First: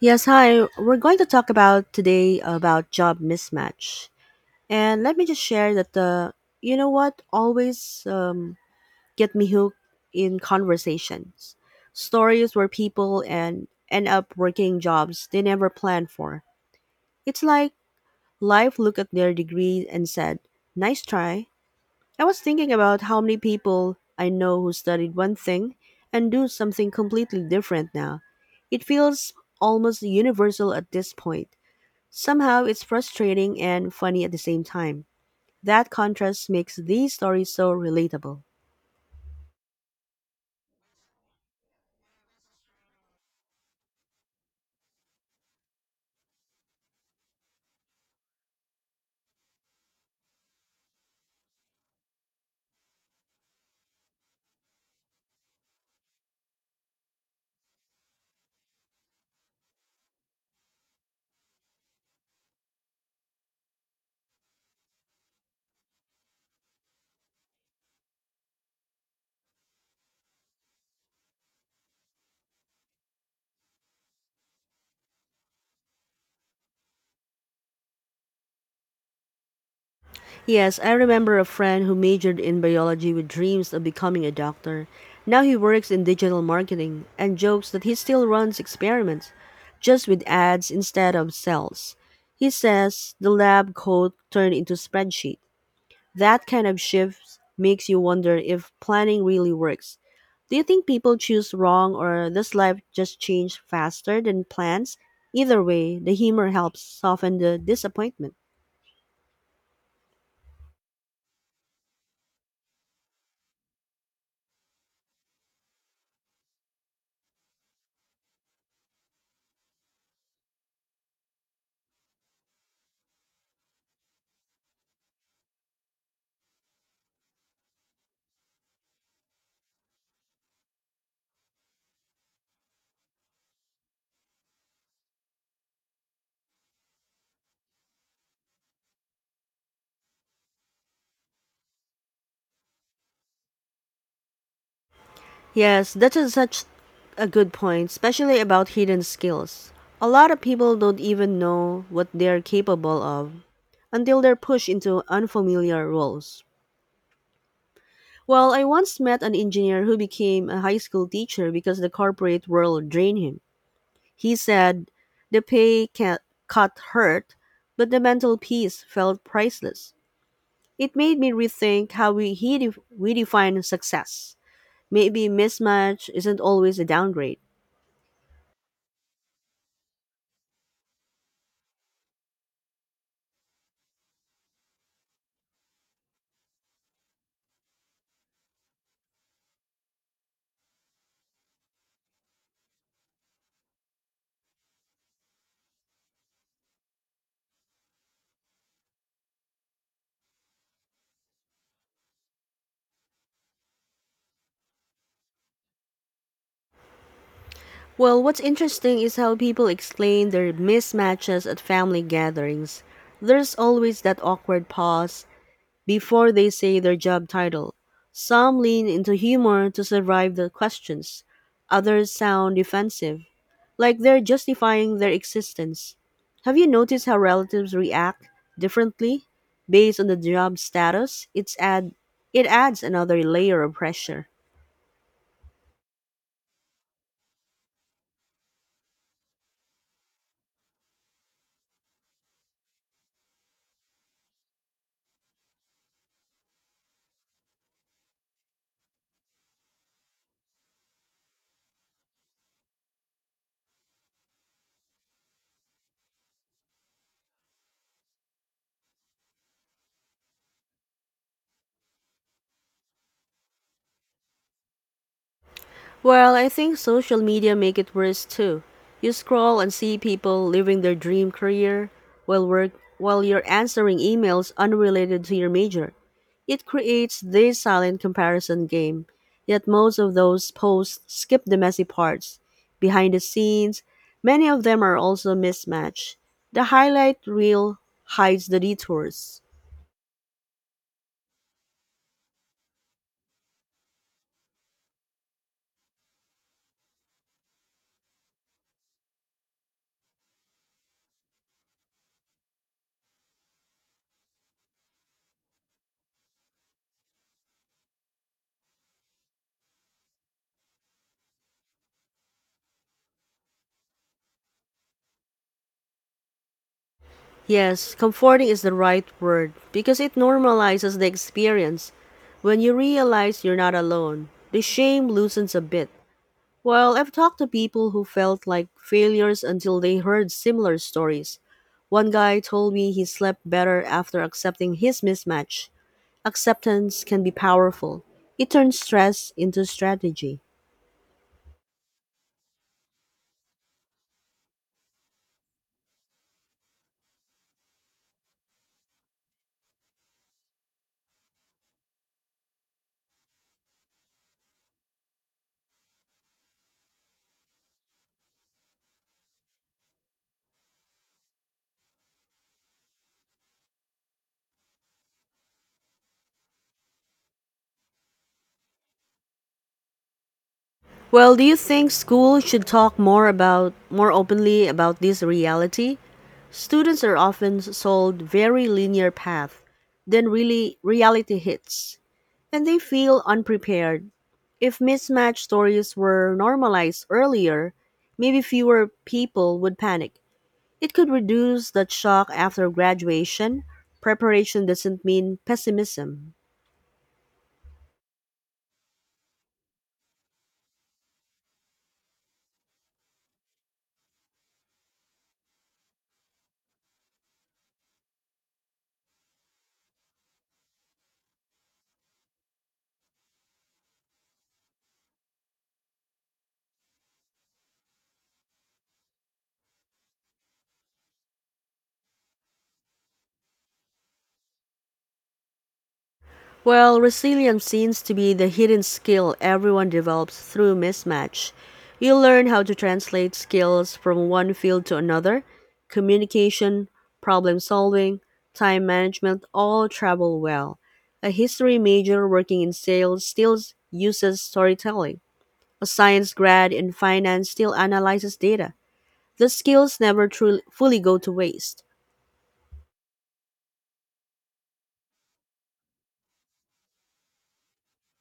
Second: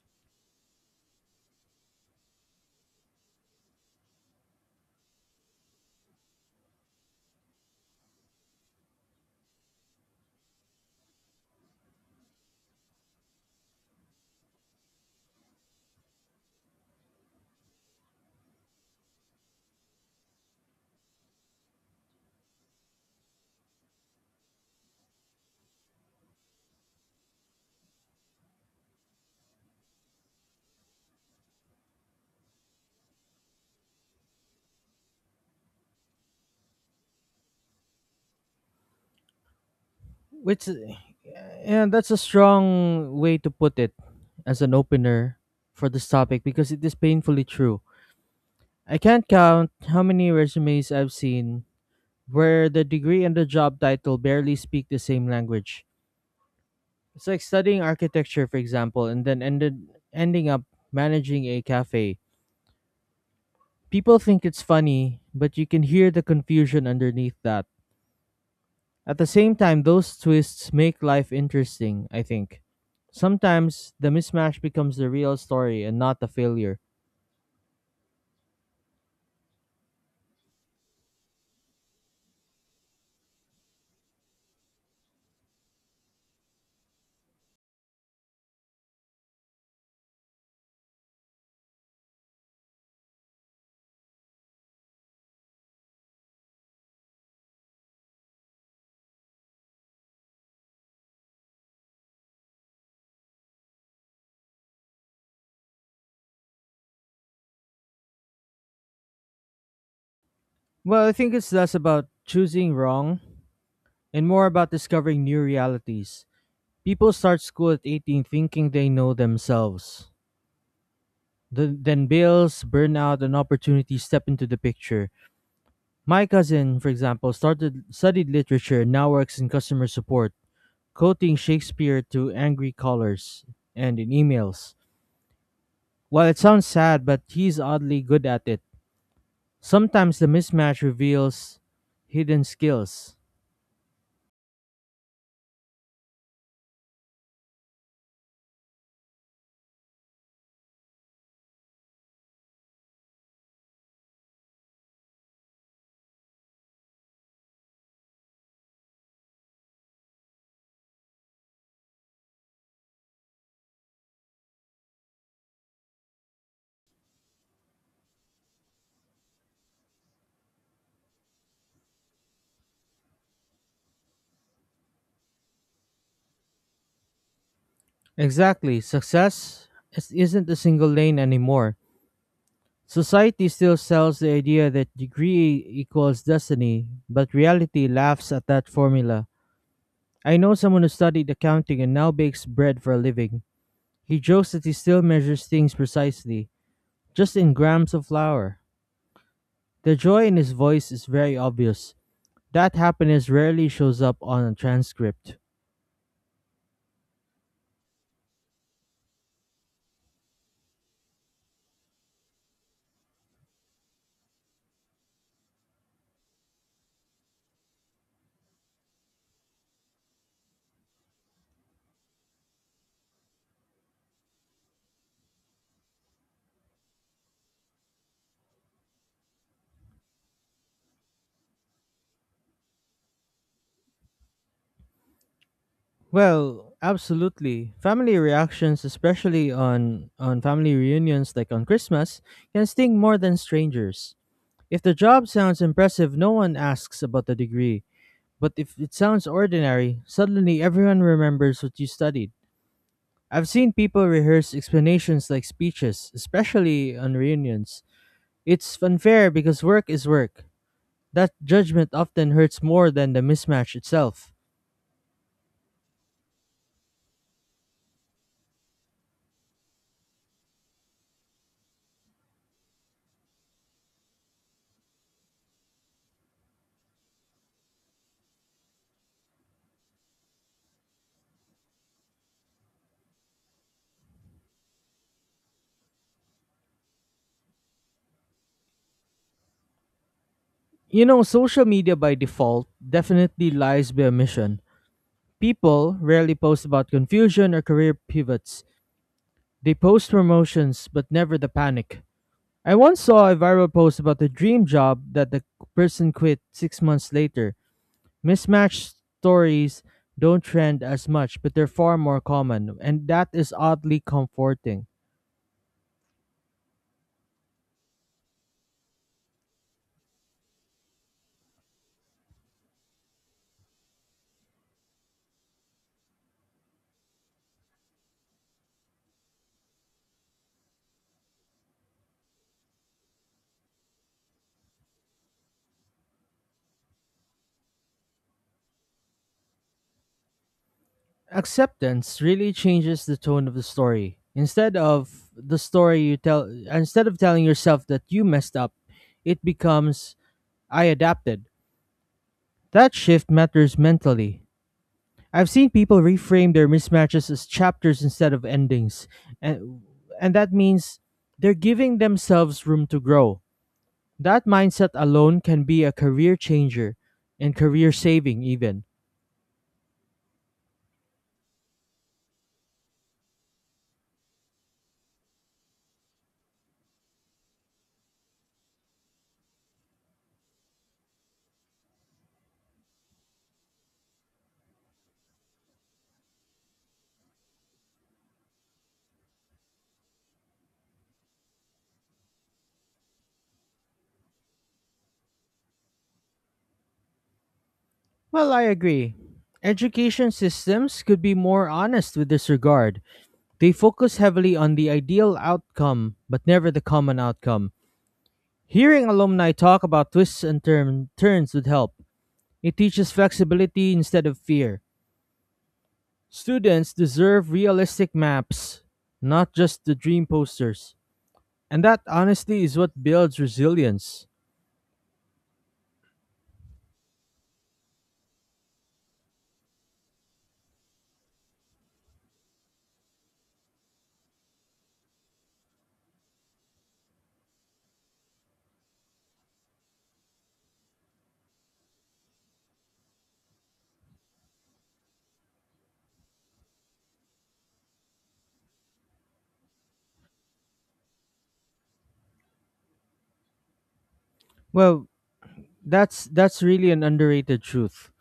Yes, hi. We're going to talk about today about job mismatch. And let me just share that the you know what always get me hooked in conversations. Stories where people and end up working jobs they never planned for. It's like life looked at their degree and said, "Nice try." I was thinking about how many people I know who studied one thing and do something completely different now. It feels almost universal at this point. Somehow it's frustrating and funny at the same time. That contrast makes these stories so relatable. Which, yeah, that's a strong way to put it as an opener for this topic because it is painfully true. I can't count how many resumes I've seen where the degree and the job title barely speak the same language. It's like studying architecture, for example, and then ended ending up managing a cafe. People think it's funny, but you can hear the confusion underneath that. At the same time, those twists make life interesting, I think. Sometimes the mismatch becomes the real story and not the failure. Yes, I remember a friend who majored in biology with dreams of becoming a doctor. Now he works in digital marketing and jokes that he still runs experiments, just with ads instead of cells. He says the lab coat turned into spreadsheet. That kind of shift makes you wonder if planning really works. Do you think people choose wrong or does life just change faster than plans? Either way, the humor helps soften the disappointment. Well, I think it's less about choosing wrong and more about discovering new realities. People start school at 18 thinking they know themselves. Then bills, burnout, and opportunity step into the picture. My cousin, for example, started studied literature and now works in customer support, quoting Shakespeare to angry callers and in emails. While it sounds sad, but he's oddly good at it. Sometimes the mismatch reveals hidden skills. Yes, such a good point, especially about hidden skills. A lot of people don't even know what they're capable of until they're pushed into unfamiliar roles. Well, I once met an engineer who became a high school teacher because the corporate world drained him. He said the cut hurt, but the mental peace felt priceless. It made me rethink how we define success. Maybe mismatch isn't always a downgrade. Exactly, success isn't a single lane anymore. Society still sells the idea that degree equals destiny, but reality laughs at that formula. I know someone who studied accounting and now bakes bread for a living. He jokes that he still measures things precisely, just in grams of flour. The joy in his voice is very obvious. That happiness rarely shows up on a transcript. Well, what's interesting is how people explain their mismatches at family gatherings. There's always that awkward pause before they say their job title. Some lean into humor to survive the questions, others sound defensive. Like they're justifying their existence. Have you noticed how relatives react differently based on the job status? It adds another layer of pressure. Well, absolutely. Family reactions, especially on family reunions like on Christmas, can sting more than strangers. If the job sounds impressive, no one asks about the degree. But if it sounds ordinary, suddenly everyone remembers what you studied. I've seen people rehearse explanations like speeches, especially on reunions. It's unfair because work is work. That judgment often hurts more than the mismatch itself. Well, I think social media make it worse too. You scroll and see people living their dream career while work while you're answering emails unrelated to your major. It creates this silent comparison game, yet most of those posts skip the messy parts. Behind the scenes, many of them are also mismatched. The highlight reel hides the detours. You know, social media by default definitely lies by omission. People rarely post about confusion or career pivots. They post promotions, but never the panic. I once saw a viral post about the dream job that the person quit 6 months later. Mismatched stories don't trend as much, but they're far more common, and that is oddly comforting. Yes, comforting is the right word because it normalizes the experience. When you realize you're not alone, the shame loosens a bit. Well, I've talked to people who felt like failures until they heard similar stories. One guy told me he slept better after accepting his mismatch. Acceptance can be powerful, it turns stress into strategy. Acceptance really changes the tone of the story. Instead of telling yourself that you messed up, it becomes, "I adapted." That shift matters mentally. I've seen people reframe their mismatches as chapters instead of endings, and and that means they're giving themselves room to grow. That mindset alone can be a career changer and career saving even. Well, do you think school should talk more openly about this reality? Students are often sold very linear path, then really reality hits, and they feel unprepared. If mismatched stories were normalized earlier, maybe fewer people would panic. It could reduce that shock after graduation. Preparation doesn't mean pessimism. Well, I agree. Education systems could be more honest with this regard. They focus heavily on the ideal outcome, but never the common outcome. Hearing alumni talk about twists and turns would help. It teaches flexibility instead of fear. Students deserve realistic maps, not just the dream posters. And that honesty is what builds resilience. Well, resilience seems to be the hidden skill everyone develops through mismatch. You learn how to translate skills from one field to another: communication, problem solving, time management all travel well. A history major working in sales still uses storytelling. A science grad in finance still analyzes data. The skills never truly fully go to waste. Well, that's really an underrated truth.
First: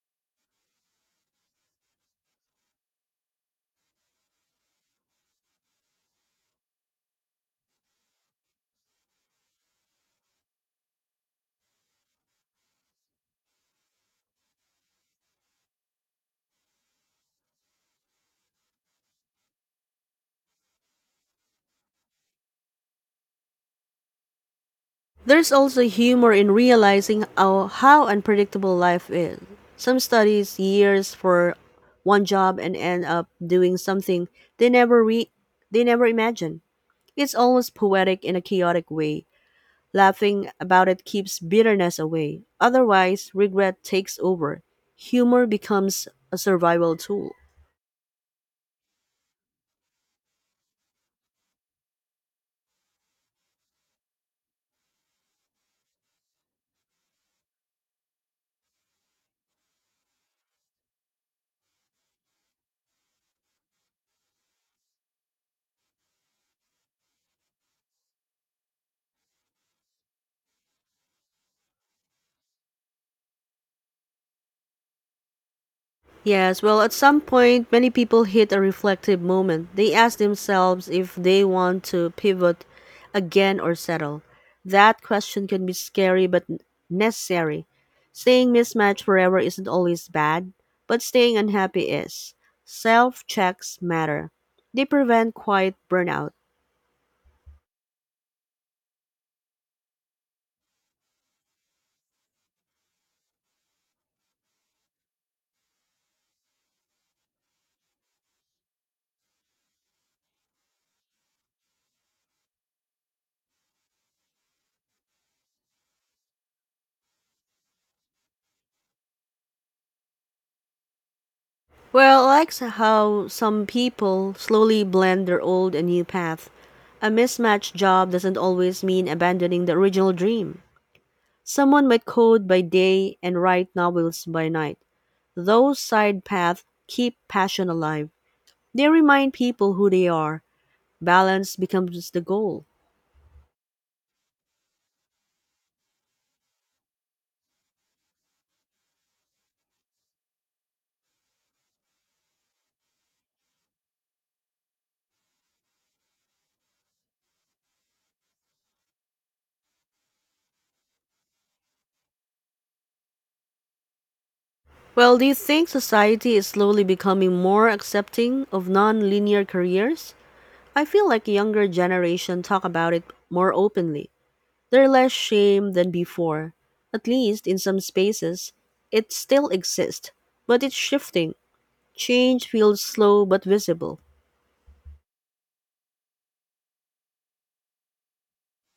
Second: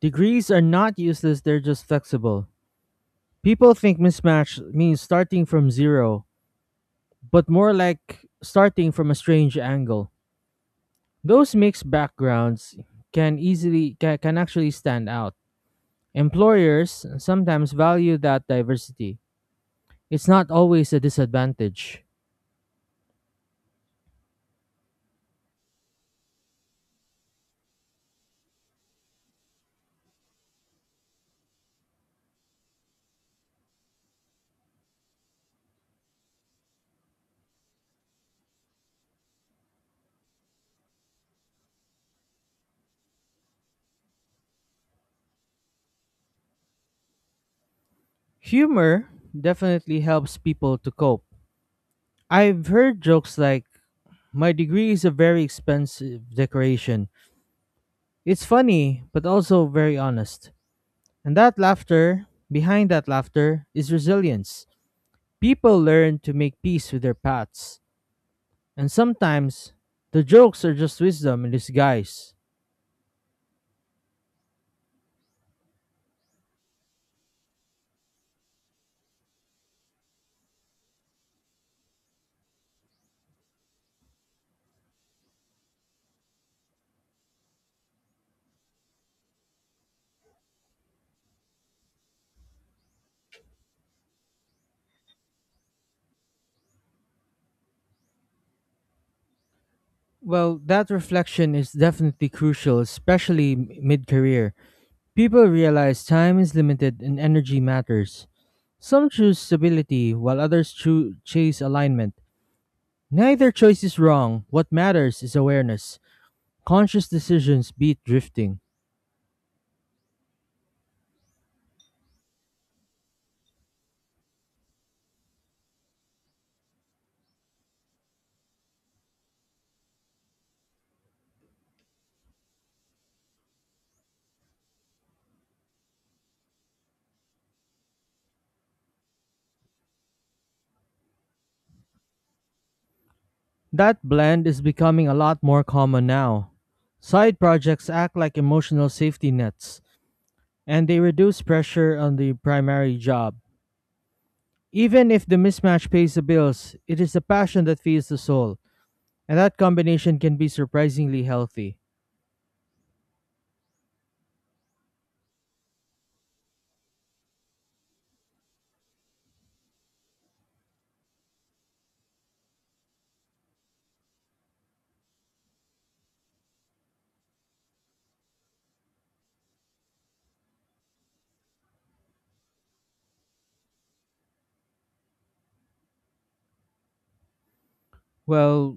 Degrees are not useless, they're just flexible. People think mismatch means starting from zero, but more like starting from a strange angle. Those mixed backgrounds can actually stand out. Employers sometimes value that diversity. It's not always a disadvantage. There's also humor in realizing how unpredictable life is. Some studies years for one job and end up doing something they never re- they never imagined. It's almost poetic in a chaotic way. Laughing about it keeps bitterness away. Otherwise, regret takes over. Humor becomes a survival tool. Humor definitely helps people to cope. I've heard jokes like, "My degree is a very expensive decoration." It's funny, but also very honest. Behind that laughter is resilience. People learn to make peace with their paths. And sometimes, the jokes are just wisdom in disguise. Yes, well, at some point, many people hit a reflective moment. They ask themselves if they want to pivot again or settle. That question can be scary but necessary. Staying mismatched forever isn't always bad, but staying unhappy is. Self checks matter, they prevent quiet burnout. Well, that reflection is definitely crucial, especially mid career. People realize time is limited and energy matters. Some choose stability while others chase alignment. Neither choice is wrong. What matters is awareness. Conscious decisions beat drifting. Well, how some people slowly blend their old and new path. A mismatched job doesn't always mean abandoning the original dream. Someone might code by day and write novels by night. Those side paths keep passion alive. They remind people who they are. Balance becomes the goal. That blend is becoming a lot more common now. Side projects act like emotional safety nets, and they reduce pressure on the primary job. Even if the mismatch pays the bills, it is the passion that feeds the soul, and that combination can be surprisingly healthy. Well, do you think society is slowly becoming more accepting of non-linear careers? I feel like younger generation talk about it more openly. They're less shame than before. At least in some spaces, it still exists, but it's shifting. Change feels slow but visible. Well,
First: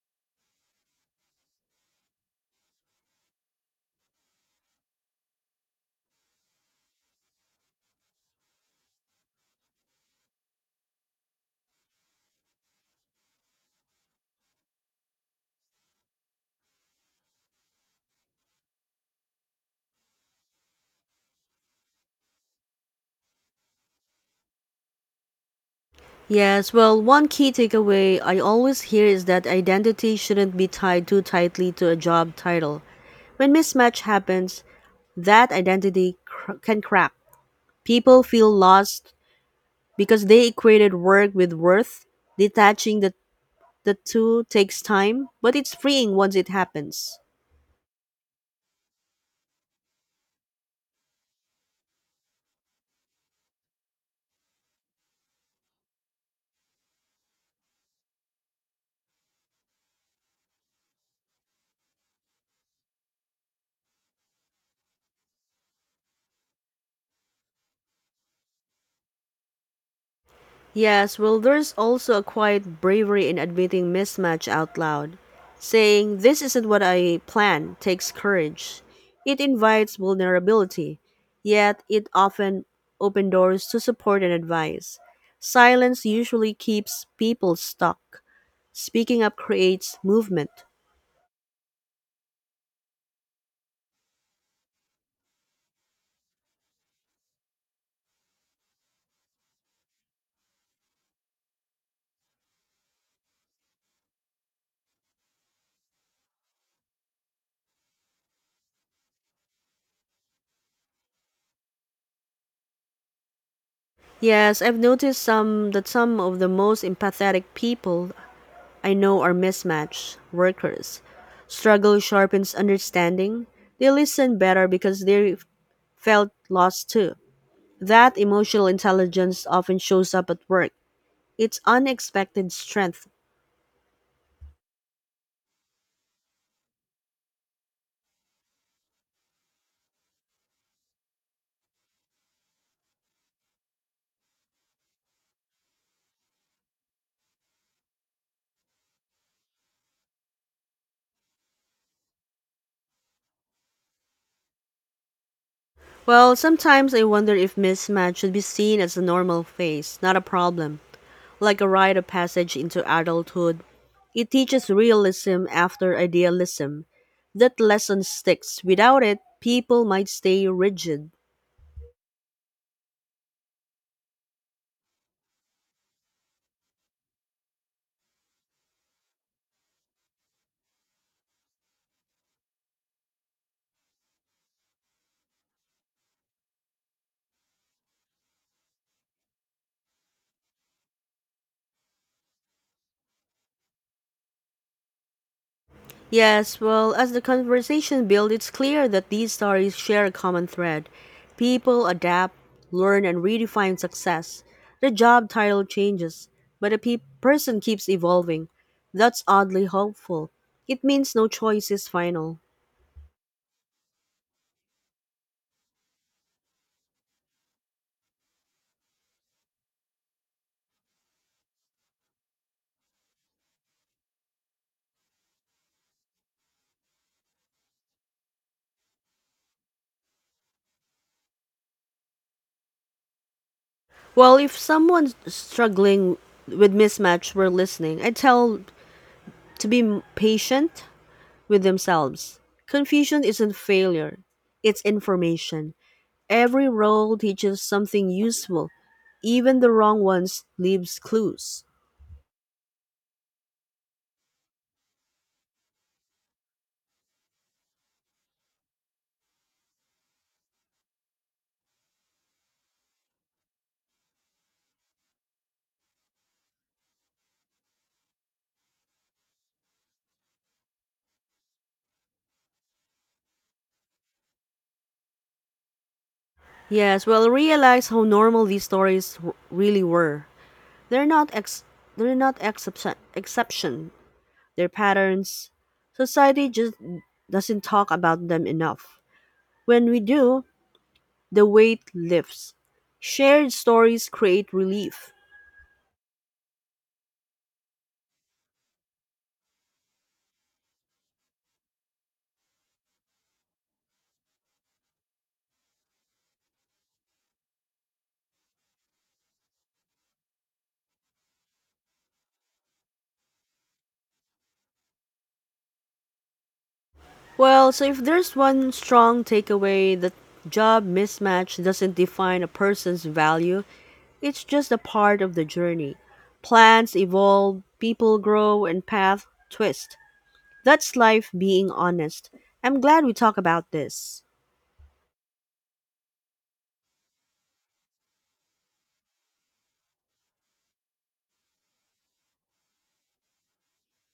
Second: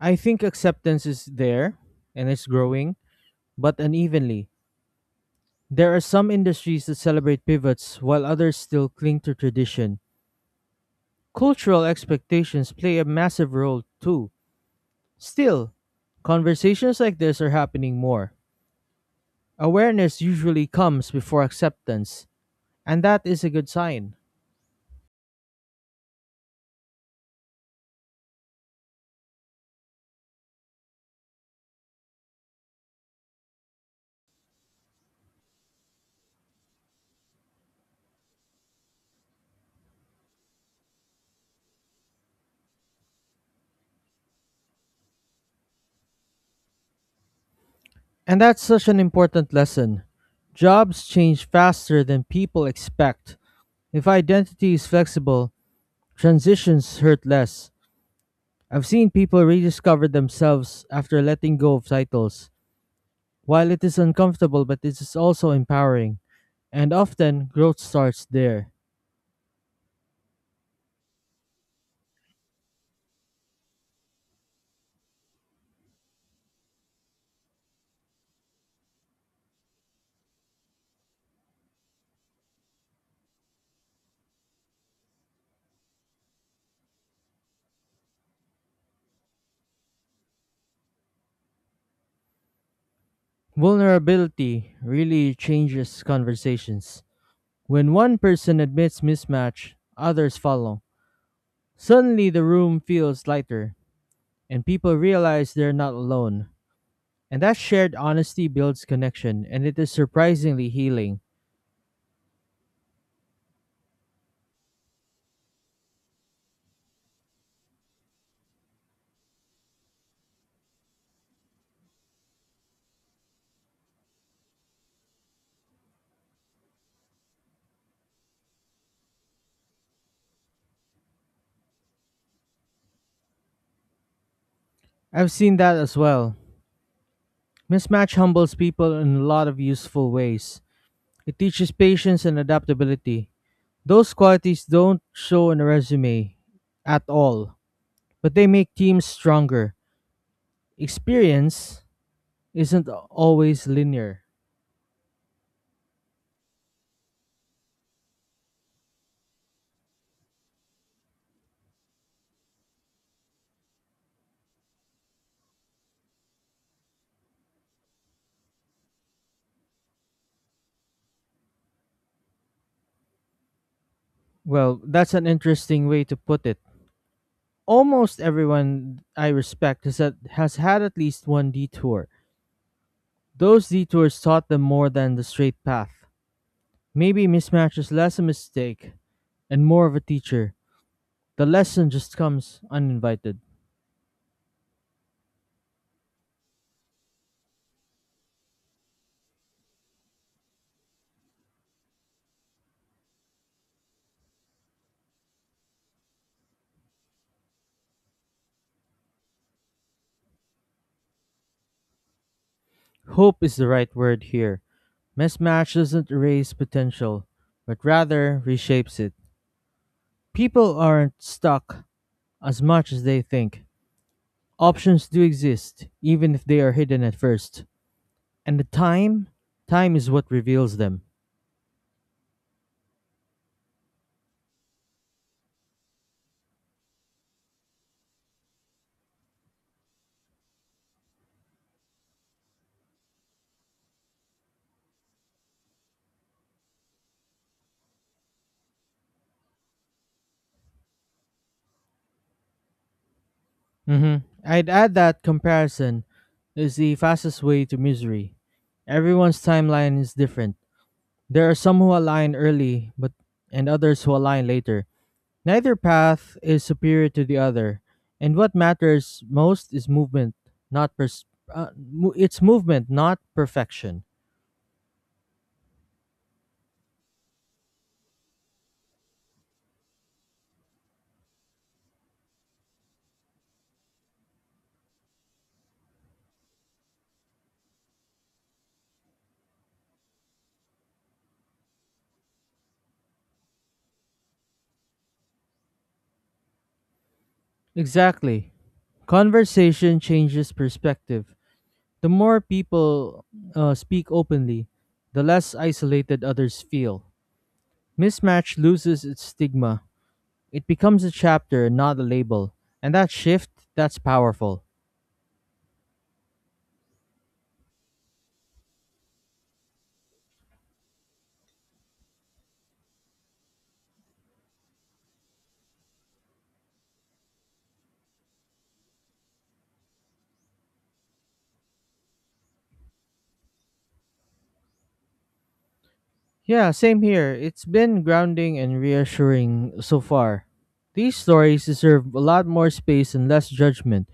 I think acceptance is there, and it's growing, but unevenly. There are some industries that celebrate pivots, while others still cling to tradition. Cultural expectations play a massive role, too. Still, conversations like this are happening more. Awareness usually comes before acceptance, and that is a good sign. Yes, well, one key takeaway I always hear is that identity shouldn't be tied too tightly to a job title. When mismatch happens, that can crack. People feel lost because they equated work with worth. Detaching the two takes time, but it's freeing once it happens. And that's such an important lesson. Jobs change faster than people expect. If identity is flexible, transitions hurt less. I've seen people rediscover themselves after letting go of titles. While it is uncomfortable, but it is also empowering. And often, growth starts there. Yes, well, there's also a quiet bravery in admitting mismatch out loud. Saying, "This isn't what I planned," takes courage. It invites vulnerability, yet, it often opens doors to support and advice. Silence usually keeps people stuck. Speaking up creates movement. Vulnerability really changes conversations. When one person admits mismatch, others follow. Suddenly, the room feels lighter, and people realize they're not alone. And that shared honesty builds connection, and it is surprisingly healing. Yes, I've noticed some that some of the most empathetic people I know are mismatched workers. Struggle sharpens understanding. They listen better because they felt lost too. That emotional intelligence often shows up at work. It's unexpected strength. I've seen that as well. Mismatch humbles people in a lot of useful ways. It teaches patience and adaptability. Those qualities don't show in a resume at all, but they make teams stronger. Experience isn't always linear. Well, sometimes I wonder if mismatch should be seen as a normal phase, not a problem, like a rite of passage into adulthood. It teaches realism after idealism. That lesson sticks. Without it, people might stay rigid. Well, that's an interesting way to put it. Almost everyone I respect has had at least one detour. Those detours taught them more than the straight path. Maybe mismatch is less a mistake and more of a teacher. The lesson just comes uninvited. Yes, well, as the conversation builds, it's clear that these stories share a common thread. People adapt, learn, and redefine success. The job title changes, but person keeps evolving. That's oddly hopeful. It means no choice is final. Hope is the right word here. Mismatch doesn't erase potential, but rather reshapes it. People aren't stuck as much as they think. Options do exist, even if they are hidden at first. And the time? Time is what reveals them. Well, if someone's struggling with mismatch, we're listening. I tell patient with themselves. Confusion isn't failure, it's information. Every role teaches something useful. Even the wrong ones leaves clues. hmm I'd add that comparison is the fastest way to misery. Everyone's timeline is different. There are some who align early, but and others who align later. Neither path is superior to the other, and what matters most is movement, not pers- mo- it's movement, not perfection. Yes, well, realize how normal these really were. They're not ex- they're not excep. Exception. They're patterns. Society just doesn't talk about them enough. When we do, the weight lifts. Shared stories create relief. Exactly. Conversation changes perspective. The more people speak openly, the less isolated others feel. Mismatch loses its stigma. It becomes a chapter, not a label. And that shift, that's powerful. Well, so if there's one strong takeaway that job mismatch doesn't define a person's value, it's just a part of the journey. Plans evolve, people grow, and paths twist. That's life being honest. I'm glad we talk about this. Yeah, same here. It's been grounding and reassuring so far. These stories deserve a lot more space and less judgment.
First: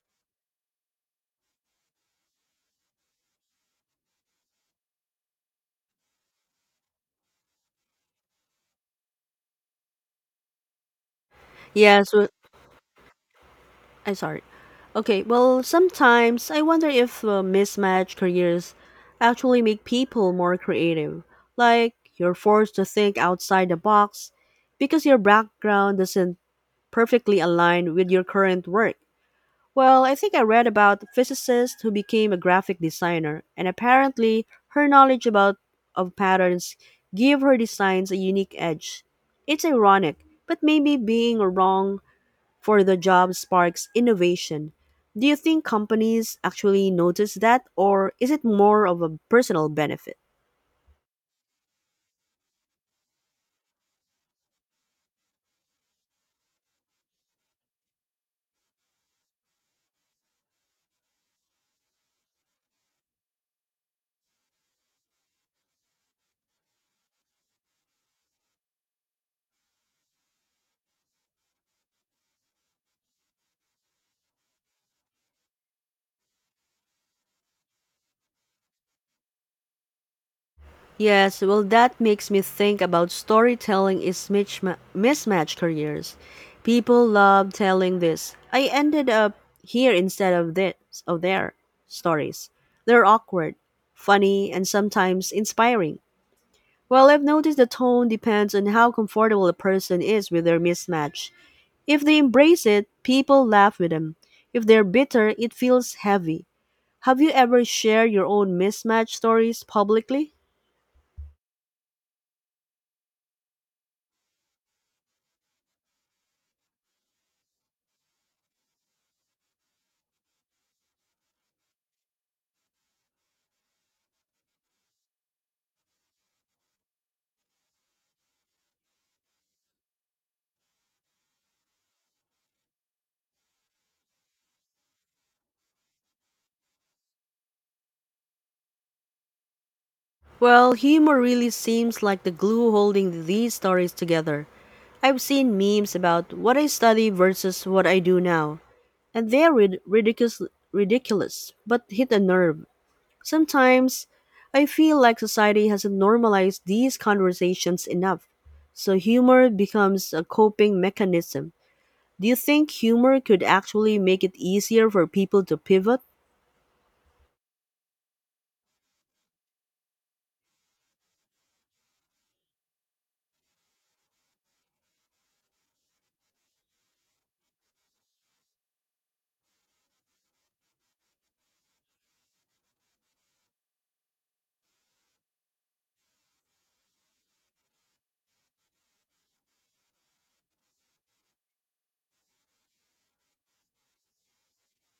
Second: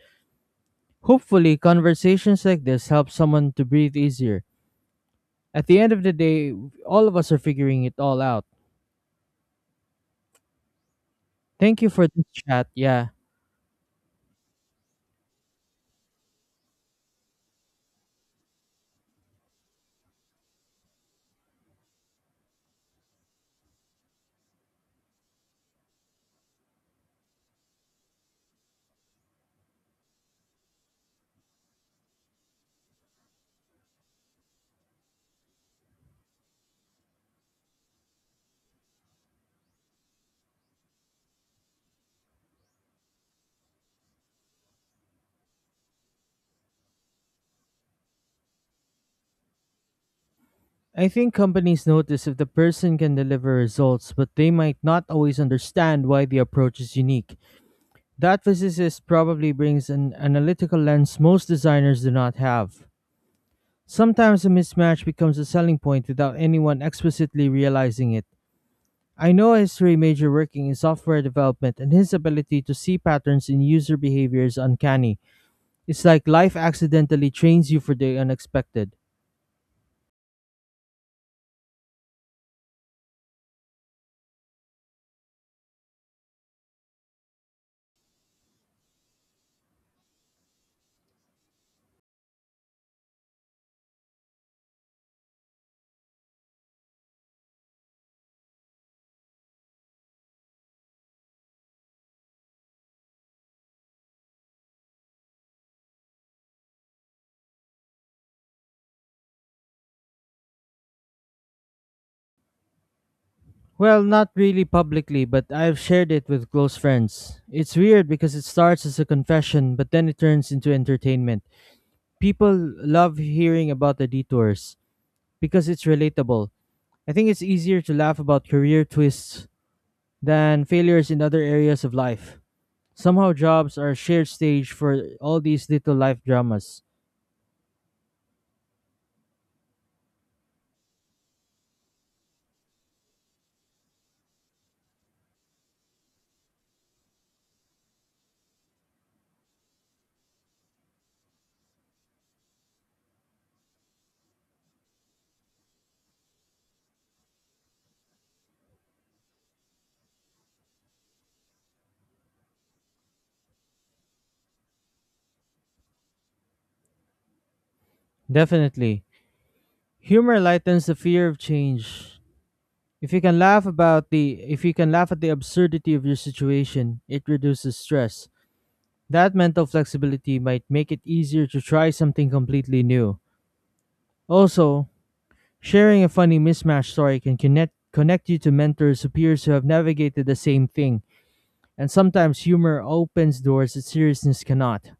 Hopefully, conversations like this help someone to breathe easier. At the end of the day, all of us are figuring it all out. Thank you for Yes, this chat. Yeah. I'm sorry. Okay, well, sometimes I wonder if mismatched careers actually make people more creative. Like, you're forced to think outside the box because your background doesn't perfectly align with your current work. Well, I think I read about a physicist who became a graphic designer, and apparently her knowledge about of patterns give her designs a unique edge. It's ironic, but maybe being wrong for the job sparks innovation. Do you think companies actually notice that, or is it more of a personal benefit? I think companies notice if the person can deliver results, but they might not always understand why the approach is unique. That physicist probably brings an analytical lens most designers do not have. Sometimes a mismatch becomes a selling point without anyone explicitly realizing it. I know a history major working in software development, and his ability to see patterns in user behavior is uncanny. It's like life accidentally trains you for the unexpected. Yes, well, that makes me think about storytelling is mismatched careers. People love telling this. "I ended up here instead of there" stories. They're awkward, funny, and sometimes inspiring. Well, I've noticed the tone depends on how comfortable a person is with their mismatch. If they embrace it, people laugh with them. If they're bitter, it feels heavy. Have you ever shared your own mismatch stories publicly? Well, not really publicly, but I've shared it with close friends. It's weird because it starts as a confession, but then it turns into entertainment. People love hearing about the detours because it's relatable. I think it's easier to laugh about career twists than failures in other areas of life. Somehow, jobs are a shared stage for all these little life dramas. Well, humor really seems like the glue holding these stories together. I've seen memes about what I study versus what I do now, and ridiculous, but hit a nerve. Sometimes I feel like society hasn't normalized these conversations enough, so humor becomes a coping mechanism. Do you think humor could actually make it easier for people to pivot? Definitely. Humor lightens the fear of change. If you can laugh about the if you can laugh at the absurdity of your situation, it reduces stress. That mental flexibility might make it easier to try something completely new. Also, sharing a funny mismatch story can connect you to mentors or peers who have navigated the same thing, and sometimes humor opens doors that seriousness cannot.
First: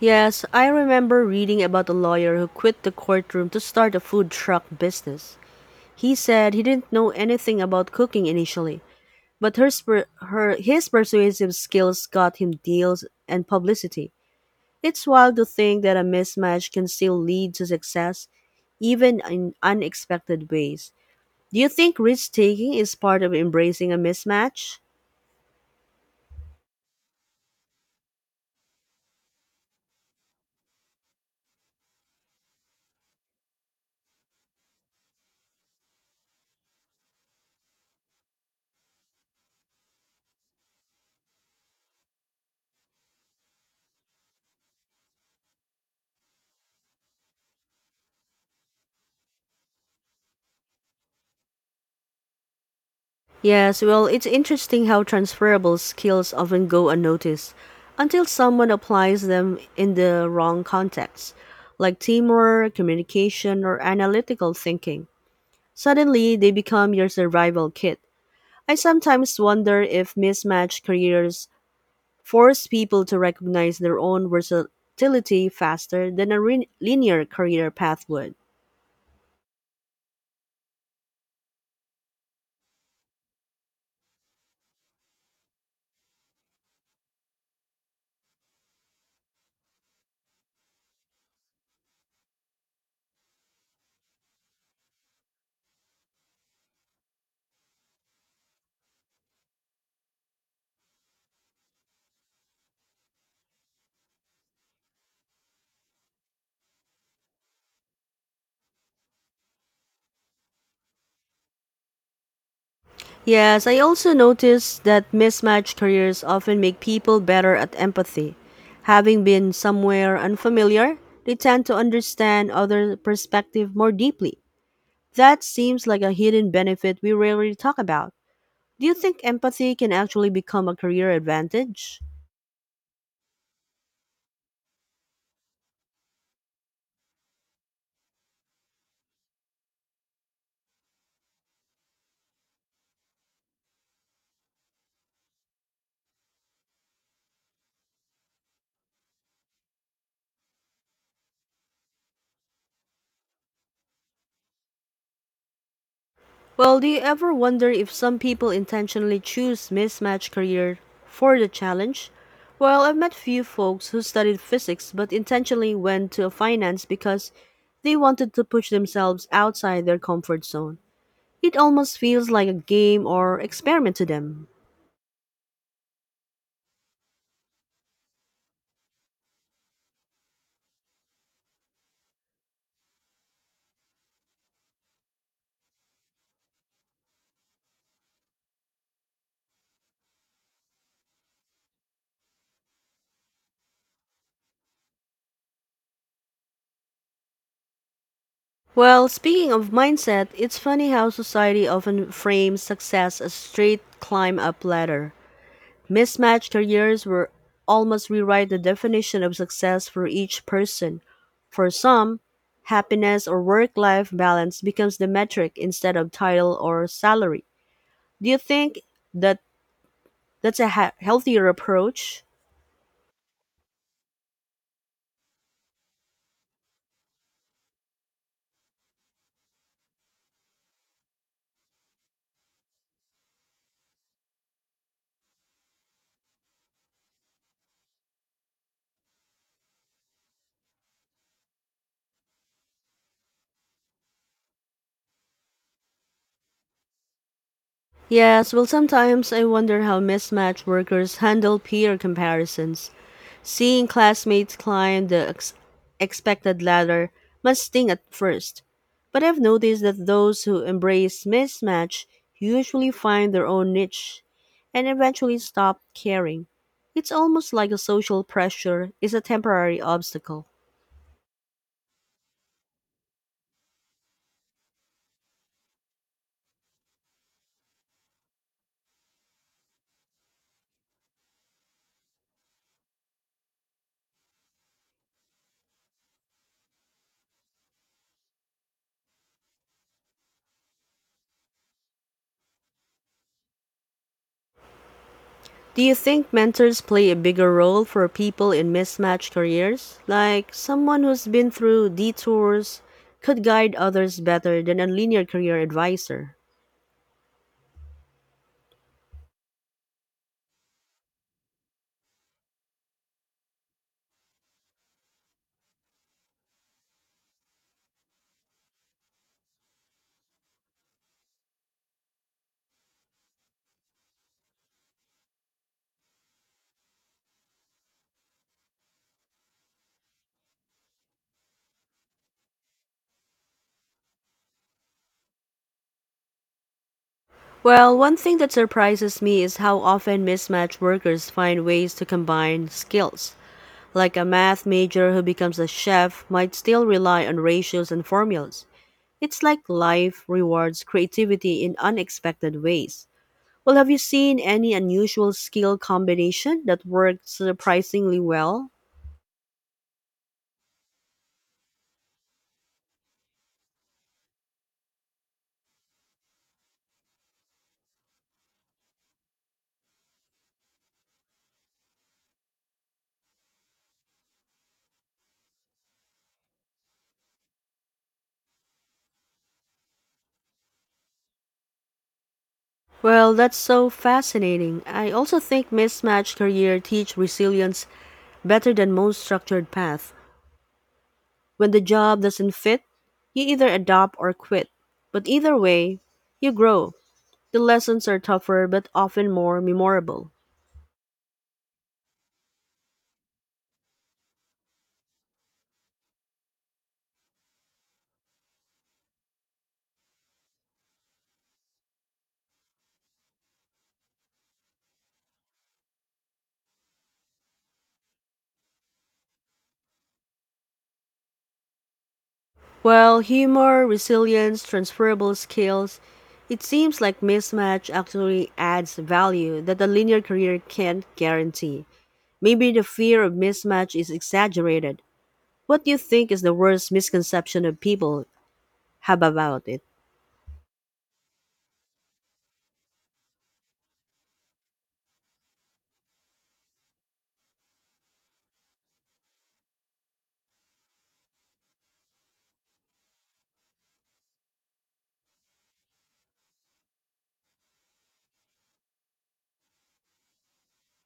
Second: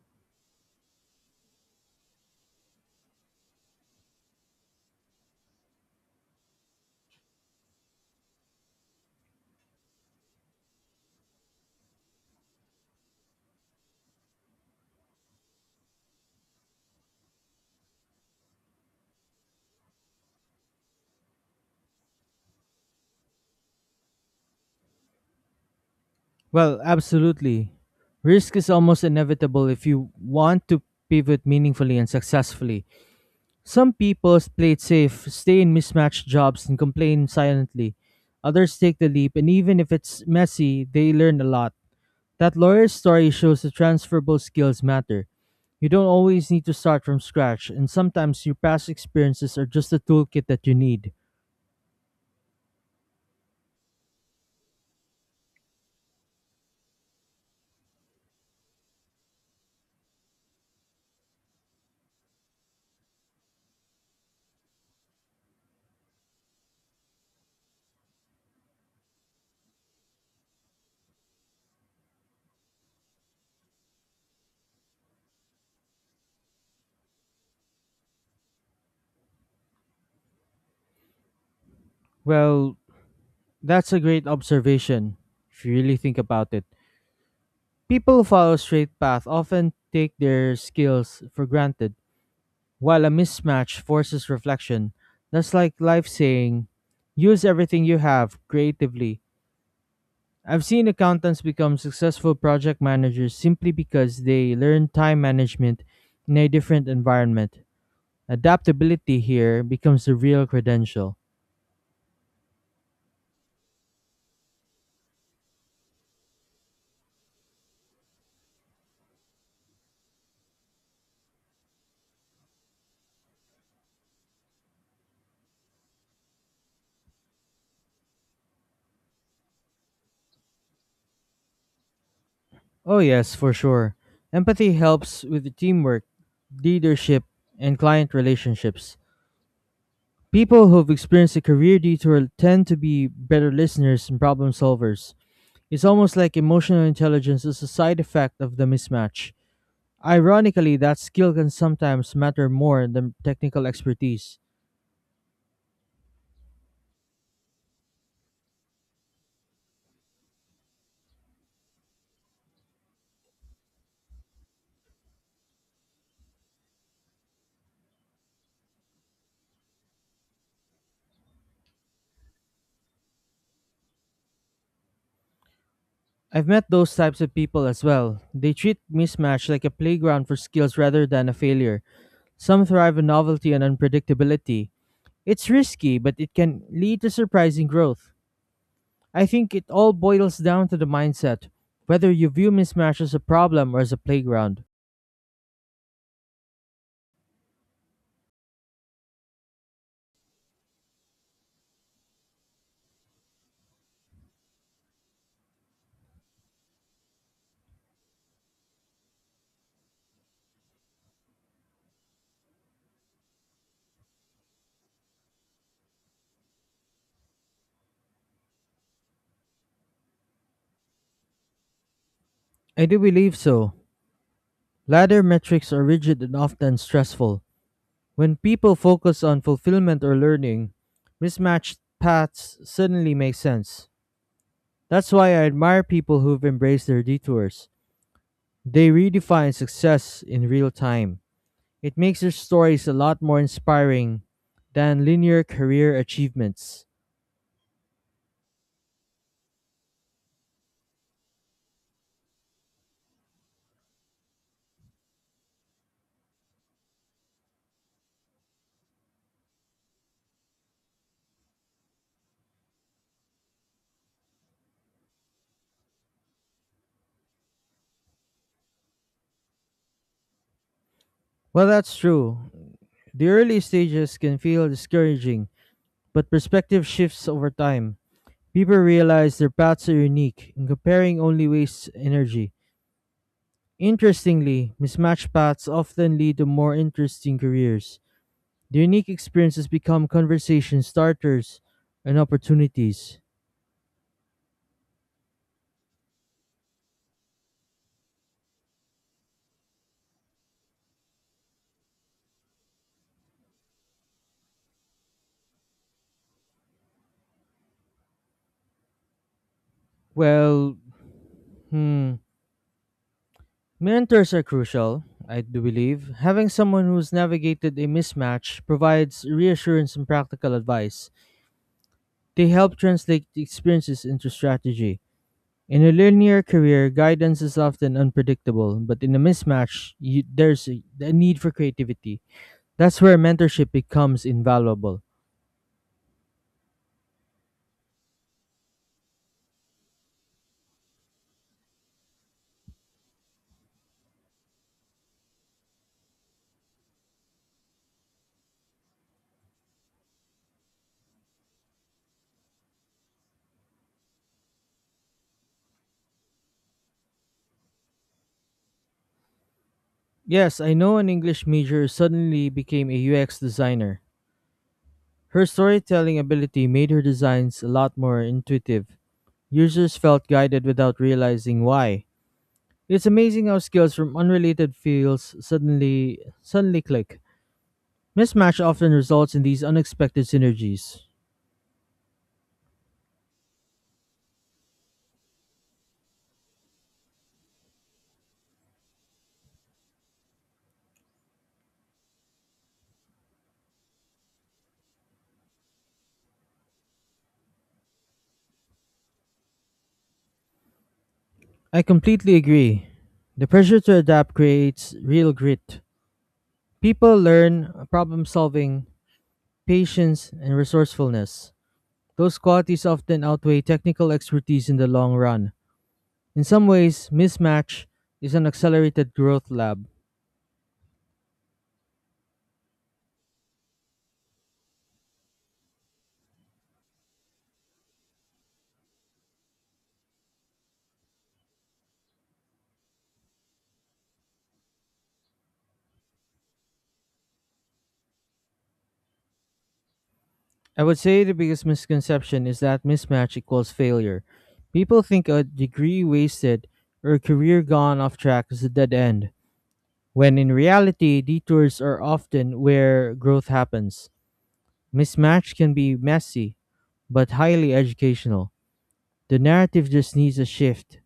Yes, I remember reading about a lawyer who quit the courtroom to start a food truck business. He said he didn't know anything about cooking initially, but her, sper- her his persuasive skills got him deals and publicity. It's wild to think that a mismatch can still lead to success, even in unexpected ways. Do you think risk taking is part of embracing a mismatch? Well, absolutely. Risk is almost inevitable if you want to pivot meaningfully and successfully. Some people play it safe, stay in mismatched jobs, and complain silently. Others take the leap, and even if it's messy, they learn a lot. That lawyer's story shows that transferable skills matter. You don't always need to start from scratch, and sometimes your past experiences are just the toolkit that you need. Yes, well, it's interesting how transferable skills often go unnoticed until someone applies them in the wrong context, like teamwork, communication, or analytical thinking. Suddenly, they become your survival kit. I sometimes wonder if mismatched careers force people to recognize their own versatility faster than linear career path would. Well, that's a great observation, if you really think about it. People who follow a straight path often take their skills for granted. While a mismatch forces reflection, that's like life saying, use everything you have creatively. I've seen accountants become successful project managers simply because they learned time management in a different environment. Adaptability here becomes the real credential. Yes, I also noticed that mismatched careers often make people better at empathy. Having been somewhere unfamiliar, they tend to understand other perspective more deeply. That seems like a hidden benefit we rarely talk about. Do you think empathy can actually become a career advantage? Oh, yes, for sure. Empathy helps with the teamwork, leadership, and client relationships. People who've experienced a career detour tend to be better listeners and problem solvers. It's almost like emotional intelligence is a side effect of the mismatch. Ironically, that skill can sometimes matter more than technical expertise. Well, do you ever wonder if some people intentionally choose mismatched career for the challenge? Well, I've met few folks who studied physics but intentionally went to finance because they wanted to push themselves outside their comfort zone. It almost feels like a game or experiment to them. I've met those types of people as well. They treat mismatch like a playground for skills rather than a failure. Some thrive on novelty and unpredictability. It's risky, but it can lead to surprising growth. I think it all boils down to the mindset, whether you view mismatch as a problem or as a playground. Well, speaking of mindset, it's funny how society often frames success as straight climb up ladder. Mismatched careers were almost rewrite the definition of success for each person. For some, happiness or work-life balance becomes the metric instead of title or salary. Do you think that that's healthier approach? I do believe so. Ladder metrics are rigid and often stressful. When people focus on fulfillment or learning, mismatched paths suddenly make sense. That's why I admire people who've embraced their detours. They redefine success in real time. It makes their stories a lot more inspiring than linear career achievements. Yes, well sometimes I wonder how mismatched workers handle peer comparisons. Seeing classmates climb the expected ladder must sting at first, but I've noticed that those who embrace mismatch usually find their own niche and eventually stop caring. It's almost like a social pressure is a temporary obstacle. Well, that's true. The early stages can feel discouraging, but perspective shifts over time. People realize their paths are unique, and comparing only wastes energy. Interestingly, mismatched paths often lead to more interesting careers. The unique experiences become conversation starters and opportunities. Do you think mentors play a bigger role for people in mismatched careers? Like someone who's been through detours could guide others better than a linear career advisor. Well, hmm, mentors are crucial, I do believe. Having someone who's navigated a mismatch provides reassurance and practical advice. They help translate the experiences into strategy. In a linear career, guidance is often unpredictable, but in a mismatch, there's a need for creativity. That's where mentorship becomes invaluable. Well, one thing that surprises me is how often mismatched workers find ways to combine skills. Like a math major who becomes a chef might still rely on ratios and formulas. It's like life rewards creativity in unexpected ways. Well, have you seen any unusual skill combination that worked surprisingly well? Yes, I know an English major suddenly became a UX designer. Her storytelling ability made her designs a lot more intuitive. Users felt guided without realizing why. It's amazing how skills from unrelated fields suddenly click. Mismatch often results in these unexpected synergies. Well, that's so fascinating. I also think mismatched career teach resilience better than most structured path. When the job doesn't fit, you either adapt or quit. But either way, you grow. The lessons are tougher but often more memorable. I completely agree. The pressure to adapt creates real grit. People learn problem solving, patience, and resourcefulness. Those qualities often outweigh technical expertise in the long run. In some ways, mismatch is an accelerated growth lab. Well, humor, resilience, transferable skills, it seems like mismatch actually adds value that a linear career can't guarantee. Maybe the fear of mismatch is exaggerated. What do you think is the worst misconception of people have about it? I would say the biggest misconception is that mismatch equals failure. People think a degree wasted or a career gone off track is a dead end, when in reality, detours are often where growth happens. Mismatch can be messy, but highly educational. The narrative just needs a shift.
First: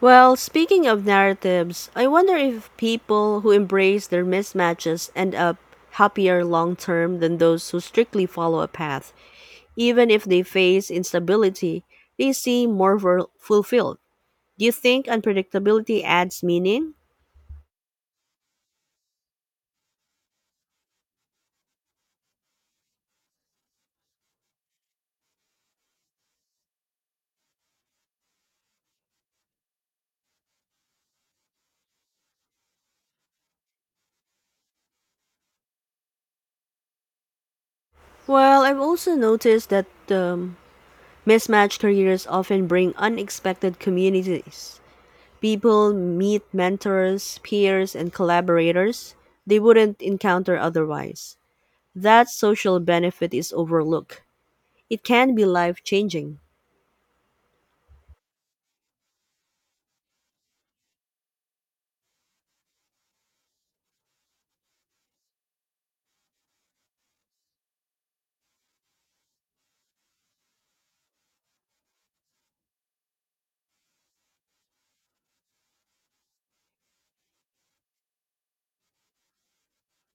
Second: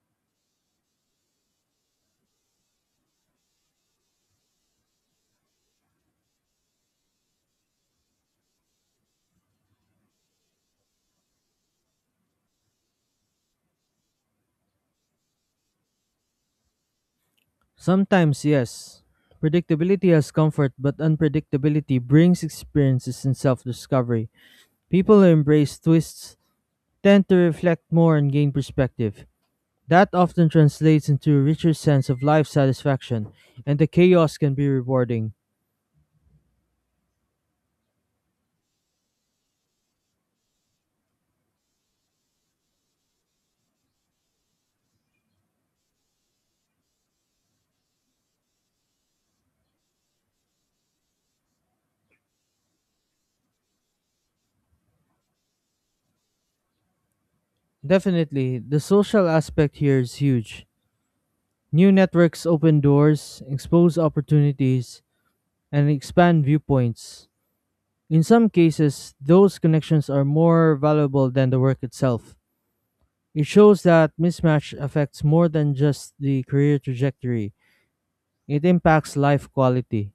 Well, speaking of narratives, I wonder if people who embrace their mismatches end up happier long term than those who strictly follow a path. Even if they face instability, they seem fulfilled. Do you think unpredictability adds meaning? Sometimes, yes. Predictability has comfort, but unpredictability brings experiences and self discovery. People who embrace twists tend to reflect more and gain perspective. That often translates into a richer sense of life satisfaction, and the chaos can be rewarding. Well, I've also noticed that mismatched careers often bring unexpected communities. People meet mentors, peers, and collaborators they wouldn't encounter otherwise. That social benefit is overlooked. It can be life changing. Definitely, the social aspect here is huge. New networks open doors, expose opportunities, and expand viewpoints. In some cases, those connections are more valuable than the work itself. It shows that mismatch affects more than just the career trajectory, it impacts life quality.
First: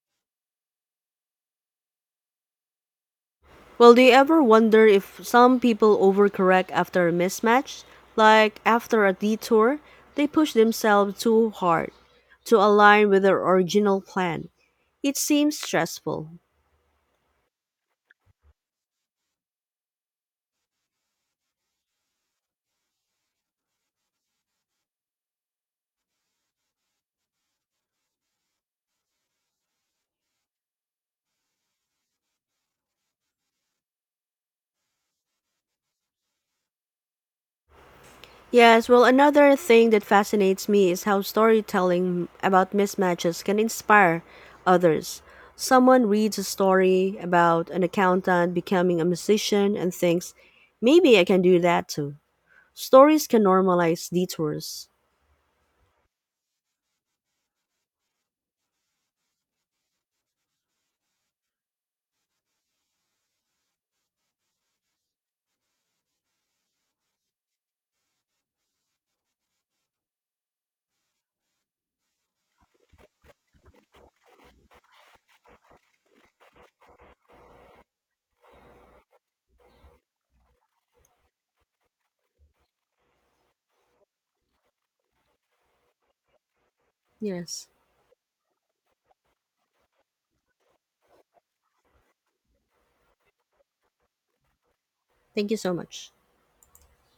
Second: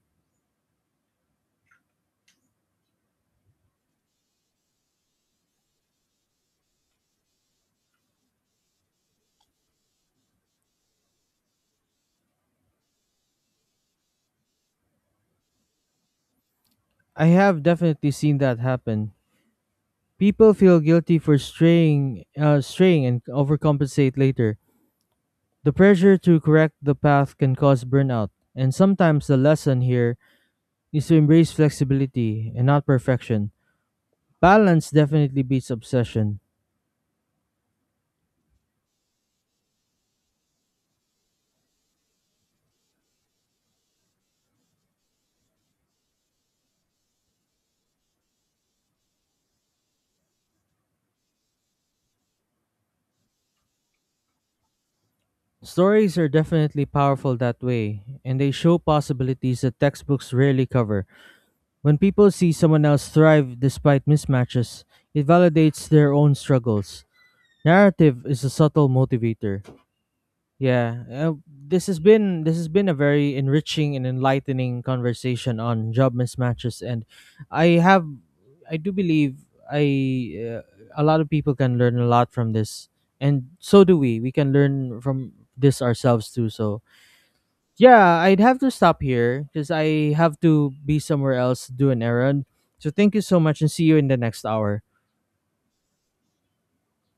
Well, do you ever wonder if some people overcorrect after a mismatch? Like after a detour, they push themselves too hard to align with their original plan. It seems stressful. I have definitely seen that happen. People feel guilty for straying and overcompensate later. The pressure to correct the path can cause burnout, and sometimes the lesson here is to embrace flexibility and not perfection. Balance definitely beats obsession. Yes, well, another thing that fascinates me is how storytelling about mismatches can inspire others. Someone reads a story about an accountant becoming a musician and thinks, maybe I can do that too. Stories can normalize detours. Stories are definitely powerful that way, and they show possibilities that textbooks rarely cover. When people see someone else thrive despite mismatches, it validates their own struggles. Narrative is a subtle motivator. Yeah, this has been a very enriching and enlightening conversation on job mismatches, and I have I do believe I a lot of people can learn a lot from this, and so do we. We can learn from this ourselves too. So Yes. yeah, I'd have to stop here because I have to be somewhere else to do an errand. So thank you so much and see you in the next hour. Thank you so much.